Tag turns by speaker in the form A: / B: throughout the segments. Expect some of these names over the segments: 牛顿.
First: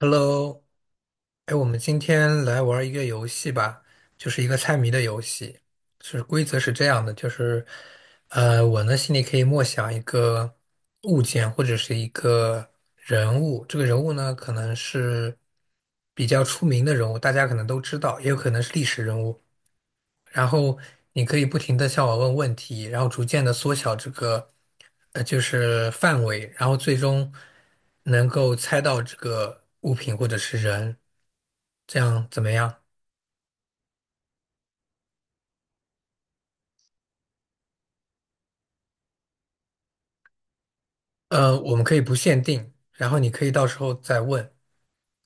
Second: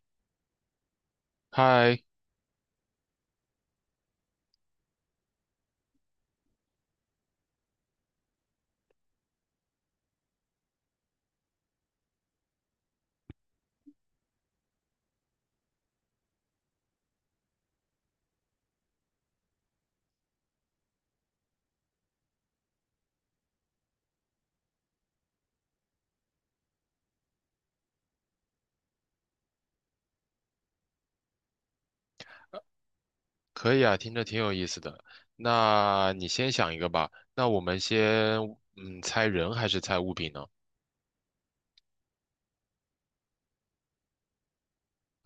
A: Hello，哎，我们今
B: 嗨，
A: 天来玩一个游戏吧，就是一个猜谜的游戏。是规则是这样的，就是我呢心里可以默想一个物件或者是一个人物，这个人物呢可能是比较出名的人物，大家可能都知道，也有可能是历史人物。然后你可以不停的向我问问题，然后逐渐的缩小这个就是范围，然后最终能够猜到这个物品或者是人，这样怎么样？
B: 可以啊，听着挺有意思的。那你先想一个吧。那我们先，猜人还是猜物品呢？
A: 我们可以不限定，然后你可以到时候再问，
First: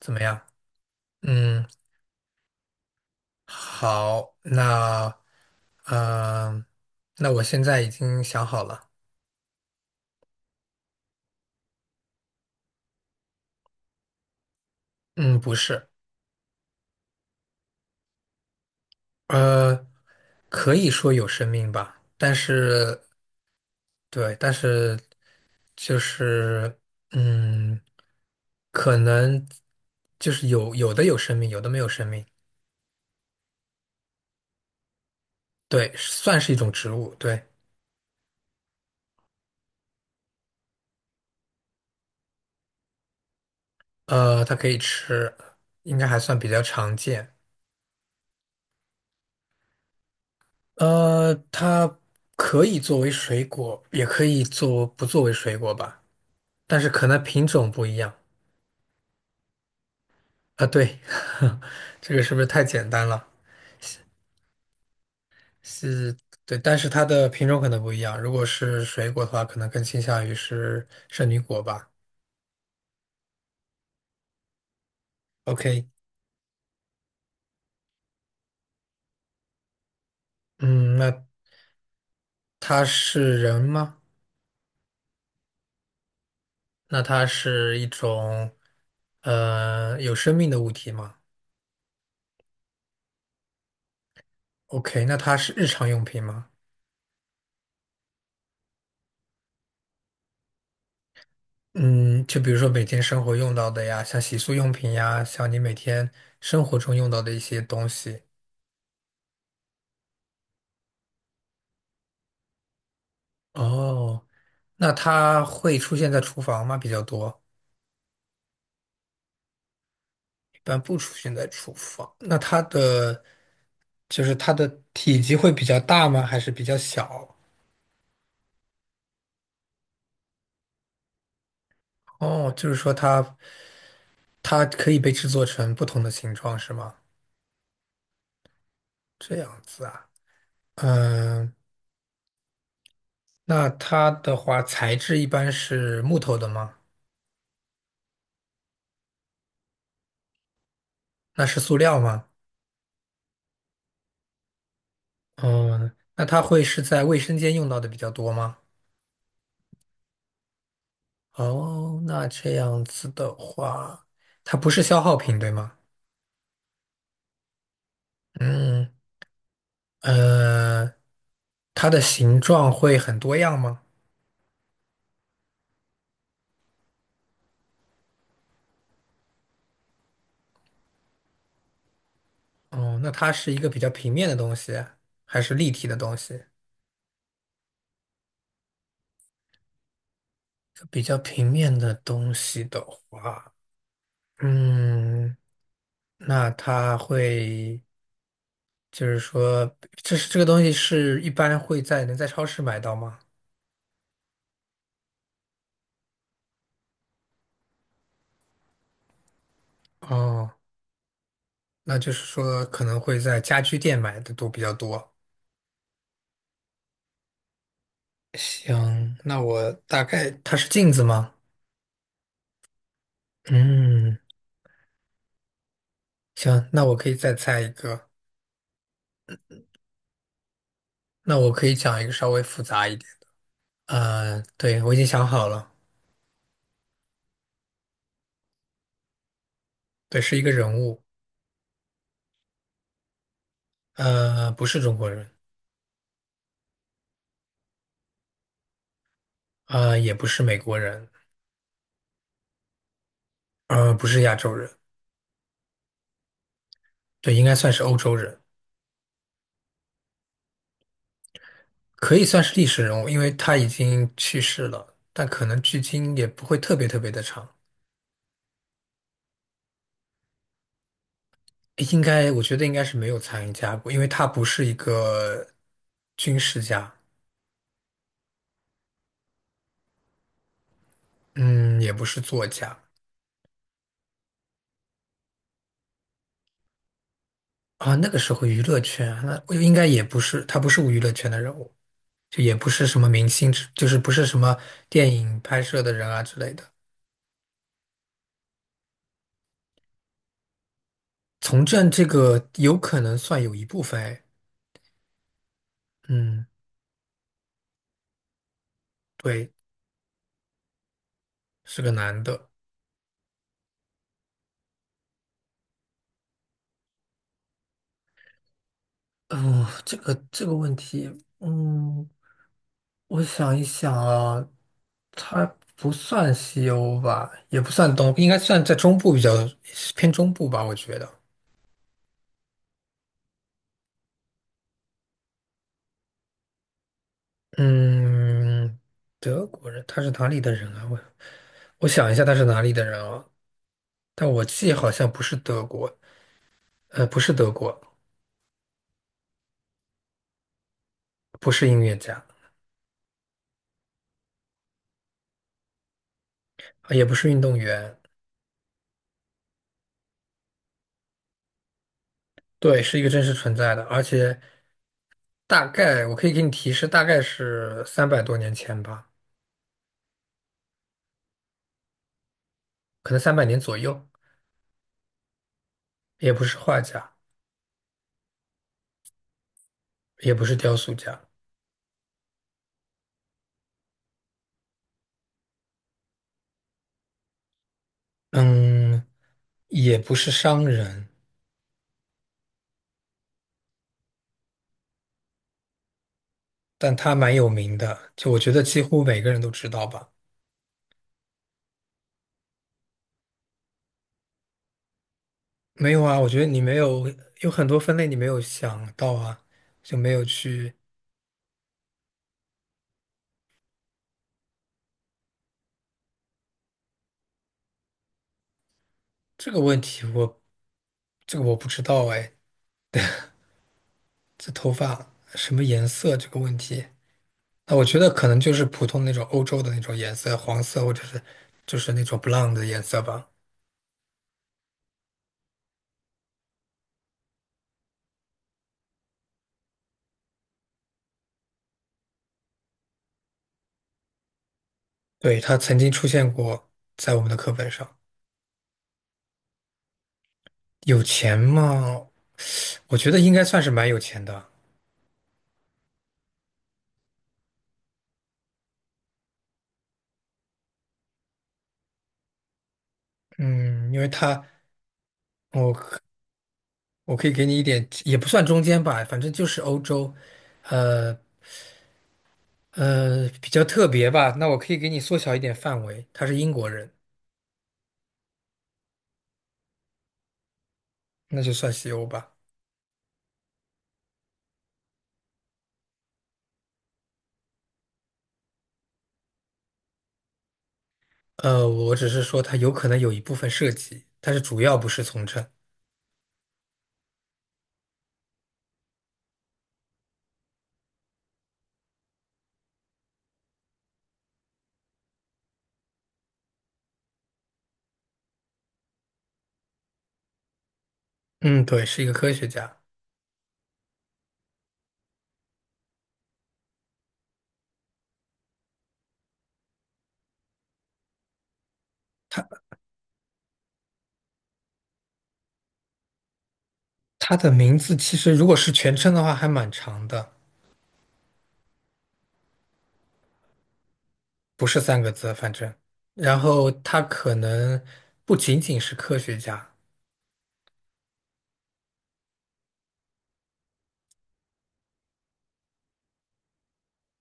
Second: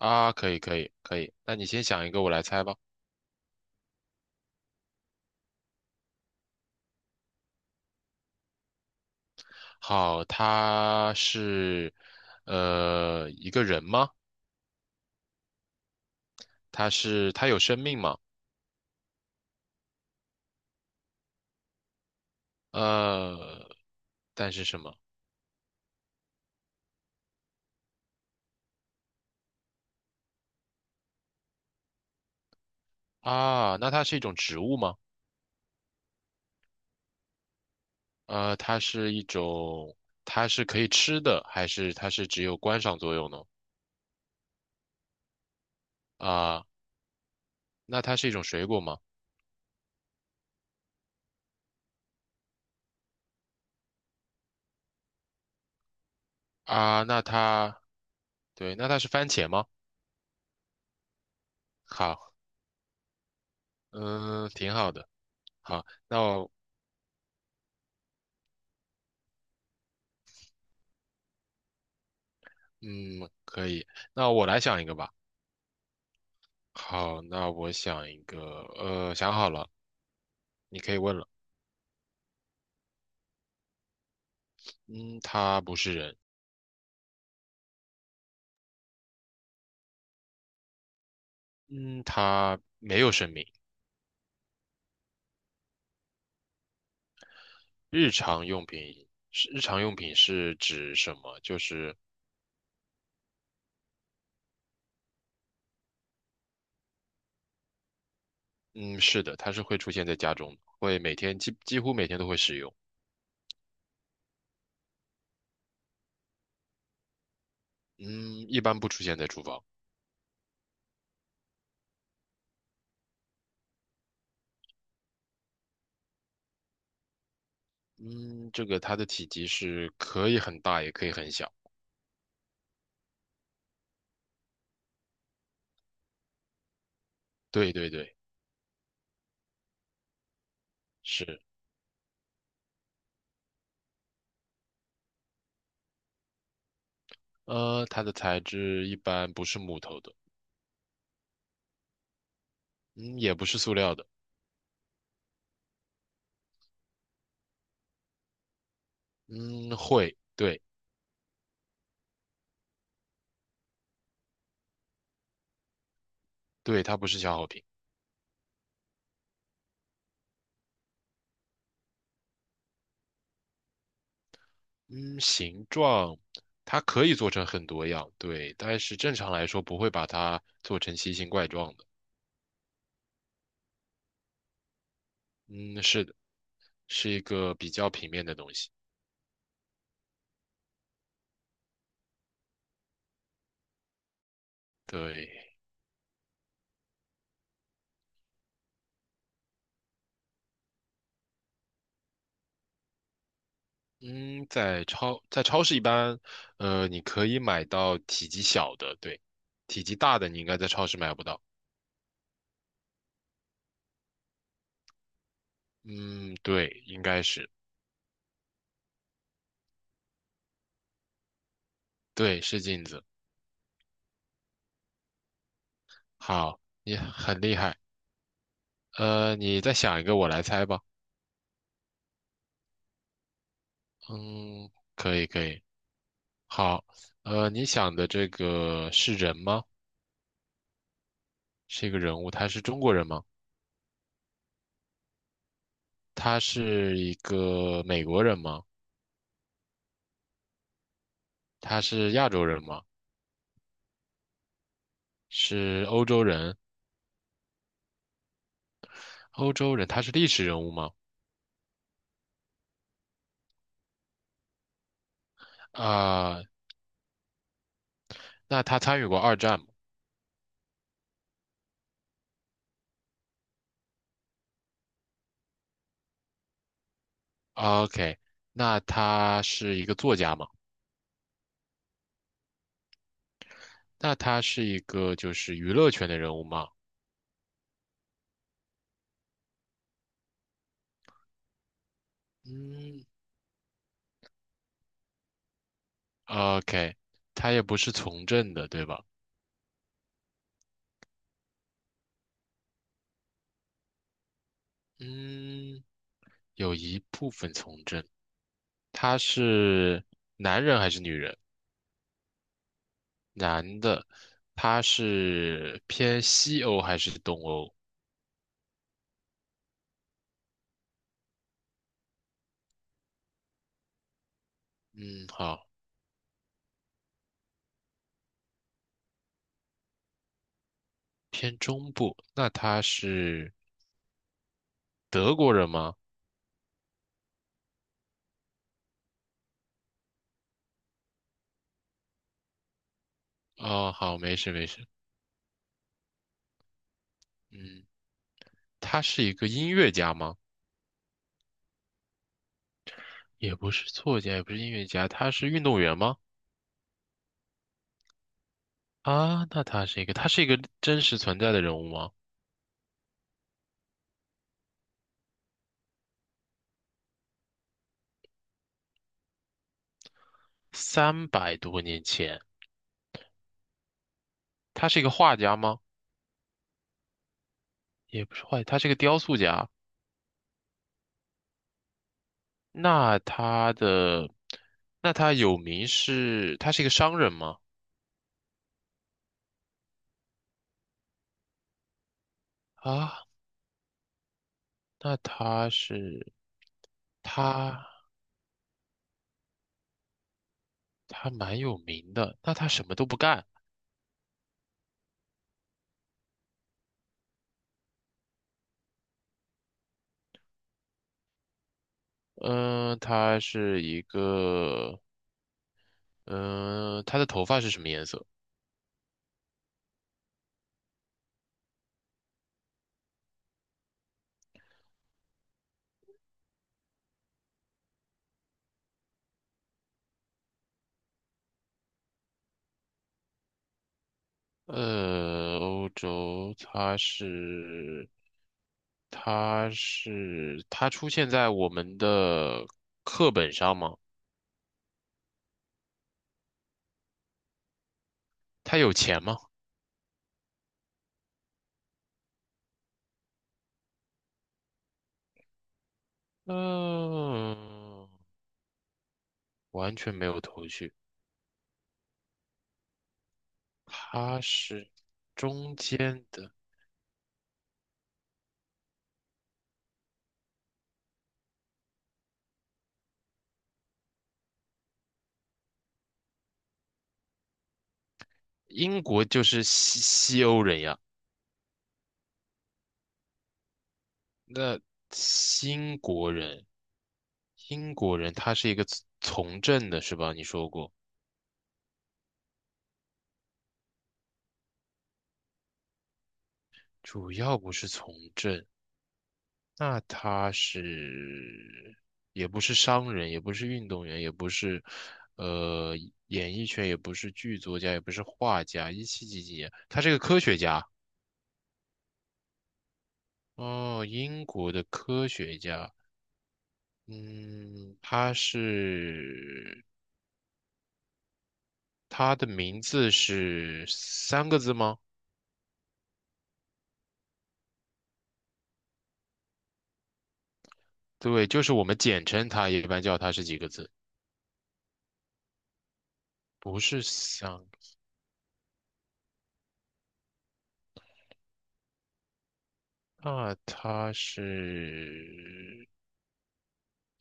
A: 怎么样？
B: 可以，可以，可以。那
A: 嗯，
B: 你先想一个，我来猜吧。
A: 好，嗯、呃那我现在已经想好了。
B: 好，他是，一个人吗？
A: 嗯，不是。
B: 他有生命吗？
A: 呃，可以说有生命吧，但是
B: 呃，
A: 对。
B: 但
A: 但
B: 是什么？
A: 是就是嗯，可能就是有的有生命，有的没有生命。
B: 啊，那它是一种植物吗？
A: 对，算是一种植物。对，
B: 它是一种，它是可以吃的，还是它是只有观赏作用呢？
A: 它可以吃，应该还算比较
B: 啊，
A: 常见。
B: 那它是一种水果吗？
A: 它可以作为水果，也可以做不作为水果吧，但是
B: 啊，
A: 可能品种不一样
B: 对，那它是番茄吗？
A: 啊。对，这个是
B: 好，
A: 不是太简单了？
B: 嗯，挺好的。好，
A: 是，
B: 那我，
A: 对，但是它的品种可能不一样。如果是水果的话，可能更倾向于是圣女果吧。
B: 嗯，可以。那我来想一个吧。
A: OK，
B: 好，那我想一个，想好了，你可
A: 嗯，
B: 以问
A: 那
B: 了。
A: 它是人吗？
B: 嗯，它不是人，
A: 那它是一种有生命的物体吗
B: 嗯，它没有生命。
A: ？OK，那它是日常用品吗？
B: 日常用品是指什么？就是，
A: 嗯，就比如说每天生活用到的呀，像洗漱用品呀，像你每天生活中用到的一些东西。
B: 嗯，是的，它是会出现在家中的会每天几几乎每天都会使用。
A: 哦，那它会出现在厨房吗？比较多。
B: 嗯，一般不出现在厨房。
A: 一般不出现在厨房。那它的就是它的体积会比较大吗？还是比较小？
B: 嗯，这个它的体积是可以很大，也可以很小。
A: 哦，就是说它可以被制作成不同的形状，是吗？
B: 对对对，
A: 这样子啊。
B: 是。
A: 嗯，那它的话材质一般是木头的吗？
B: 它的材质一般不是木头的，
A: 那是塑料吗？
B: 嗯，也不是塑料的，
A: 哦，那它会是在卫生间用到的比较多吗？
B: 嗯，会，对
A: 哦，那这样子的话，它不是消耗品，对吗？
B: 对，它不是消耗品。
A: 嗯，呃，它的形状会很多样吗？
B: 嗯，形状它可以做成很多样，对，但是正常来说不会把它做成奇形怪状的。
A: 哦，那它是一个比较平面的东西，还是立
B: 嗯，
A: 体的
B: 是的，
A: 东西？
B: 是一个比较平面的东西。
A: 比较平面的东西的话，
B: 对，
A: 嗯，那它会，就是说，这个东西是一般会在能在超市买到吗？
B: 嗯，在超市一般，你可以买到体积小的，对，体积大的你应
A: 哦。
B: 该在超市买不到。
A: 那就是说可能会在家居店买的都比较多。
B: 嗯，对，应该是，
A: 行，那我大概它是镜子吗？
B: 对，是镜子。
A: 嗯，
B: 好，
A: 行，那我
B: 你
A: 可以再
B: 很厉
A: 猜一
B: 害。
A: 个。
B: 你再想一个，我来猜吧。
A: 那我可以讲一个稍微复杂一点。
B: 嗯，
A: 对，我已经
B: 可以，
A: 想
B: 可
A: 好
B: 以。
A: 了。
B: 好，你想的这个是人吗？
A: 对，是一个人物。
B: 是一个人物，他是中国人吗？
A: 不是中国人。
B: 他是一个美国人吗？
A: 也不是美国人。
B: 他是亚洲人吗？
A: 不是亚洲人。
B: 是欧洲人？
A: 对，应该算是欧洲人。
B: 欧洲人，他是历史人物吗？
A: 可以算是历史人物，因为他已经去世了，但可能距今也
B: 啊，
A: 不会特别特别的长。
B: 那他参与过二战吗
A: 应该，我觉得应该是没有参加过，因为他不是一个军事家。
B: ？OK，那他是一个作家吗？
A: 嗯，也不是作家
B: 那他是一个就是娱乐圈的人物吗？
A: 啊。那个时候娱乐圈啊，那我应该也不是，他不是娱乐圈的人物，就也不是什
B: 嗯
A: 么明星之，就是不是什么电影拍摄的人啊之类的。
B: ，OK，他也不是从政的，对吧？
A: 从政这个有可能算有一部分。
B: 嗯，
A: 嗯，
B: 有一部分从政。他
A: 对，
B: 是女人，
A: 是个男的。
B: 男的，他是偏西欧还是东欧？
A: 嗯，这个问题，嗯，我想一想啊，
B: 嗯，
A: 它
B: 好，
A: 不算西欧吧，也不算东，应该算在中部比较偏中部吧，我觉得。
B: 偏中部。那他是德国人吗？
A: 嗯，德国人，他是哪里的人啊？我想一下，他是哪里的人啊？
B: 哦，好，
A: 但
B: 没
A: 我
B: 事没
A: 记
B: 事。
A: 好像不是德国。不是德国。
B: 嗯。他是一个音乐家吗？
A: 不是音乐家。
B: 也不是作家，也不是音乐家，他是运动员吗？
A: 啊也不是运动员。
B: 啊，那他是一个，他是一个真实存在的人物吗？
A: 对，是一个真实存在的，而且大概我可以给你提示，大概是300多年前吧。
B: 300多年前，
A: 可能300年左右。
B: 他是一个画家吗？
A: 也不是画家。
B: 也不是画家，他是一个雕塑家。
A: 也不是雕塑家。
B: 那他的，那他有名是，他是一个商人吗？
A: 嗯，也不是商人。
B: 啊，那他是，
A: 但他蛮有名
B: 他
A: 的，就我觉得几乎每个人都知道吧。
B: 他蛮有名的，那他什么都不干。
A: 没有啊，我觉得你没有，有很多分类你没有想到啊，就没有去
B: 嗯、他是一个，嗯、他的头发是什么颜色？
A: 这个问题我，这个我不知道哎，这头发什么颜色这个问题，那我觉得可能就是普通那种欧洲的那种颜色，黄色或者是就是那种 blonde 的颜色吧。
B: 欧洲，它出现在我们的课本上吗？
A: 对，他曾经出现过在我们的课本上。
B: 它有钱吗？
A: 有钱吗？我觉得应该算是蛮有钱的。
B: 嗯、完全没有头绪。
A: 嗯，因为
B: 它
A: 他，
B: 是
A: 我
B: 中
A: 可
B: 间的，
A: 我可以给你一点，也不算中间吧，反正就是欧洲。呃比较特别吧。那我可以给你缩小一点范围，他是英国人。
B: 英国就是西欧人呀。
A: 那就算西欧吧。
B: 那新国人，英国人他是一个从政的，是吧？你说过，
A: 我只是说他有可能有一部分涉及，但是主要不是从政。
B: 主要不是从政。那他是也不是商人，也不是运动员，也不是呃演艺圈，也不是剧作家，也不是画家。一七几几年，他是个科学家
A: 嗯，对，是一个科学家。
B: 哦，英国的科学家。嗯，他的名字是3个字吗？
A: 他的名字其实如果是全称的话，还蛮长的。
B: 对，就是我们简称他，也一般叫他是几个字，
A: 不是三个字，反正，然后
B: 不
A: 他
B: 是
A: 可
B: 三个。
A: 能不仅仅是科学家。
B: 那他是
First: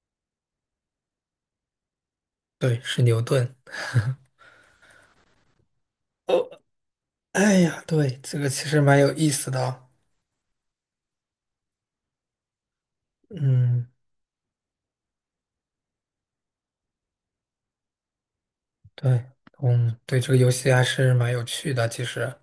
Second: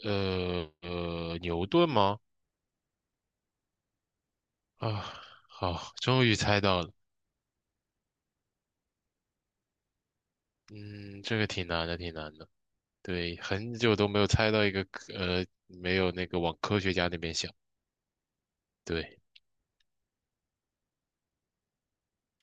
B: 牛顿吗？
A: 对，是牛顿。
B: 啊，好，终于猜
A: 哦，
B: 到了。
A: 哎呀，对，这个其实蛮有意思的哦。
B: 嗯，这个挺难的，挺难的。对，很
A: 嗯，
B: 久都没有猜到一个科呃，没有那个往科学家那边想。对，
A: 对，嗯，对，这个游戏还是蛮有趣的，其实。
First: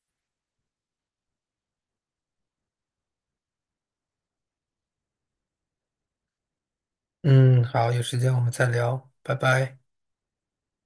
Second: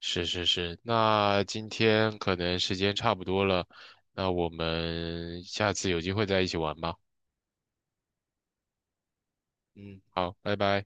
B: 是是是。那今天可能时间差不多了，那我们下次有机会再一起玩吧。
A: 嗯，好，有时间我们再聊，拜拜。
B: 嗯，好，拜拜。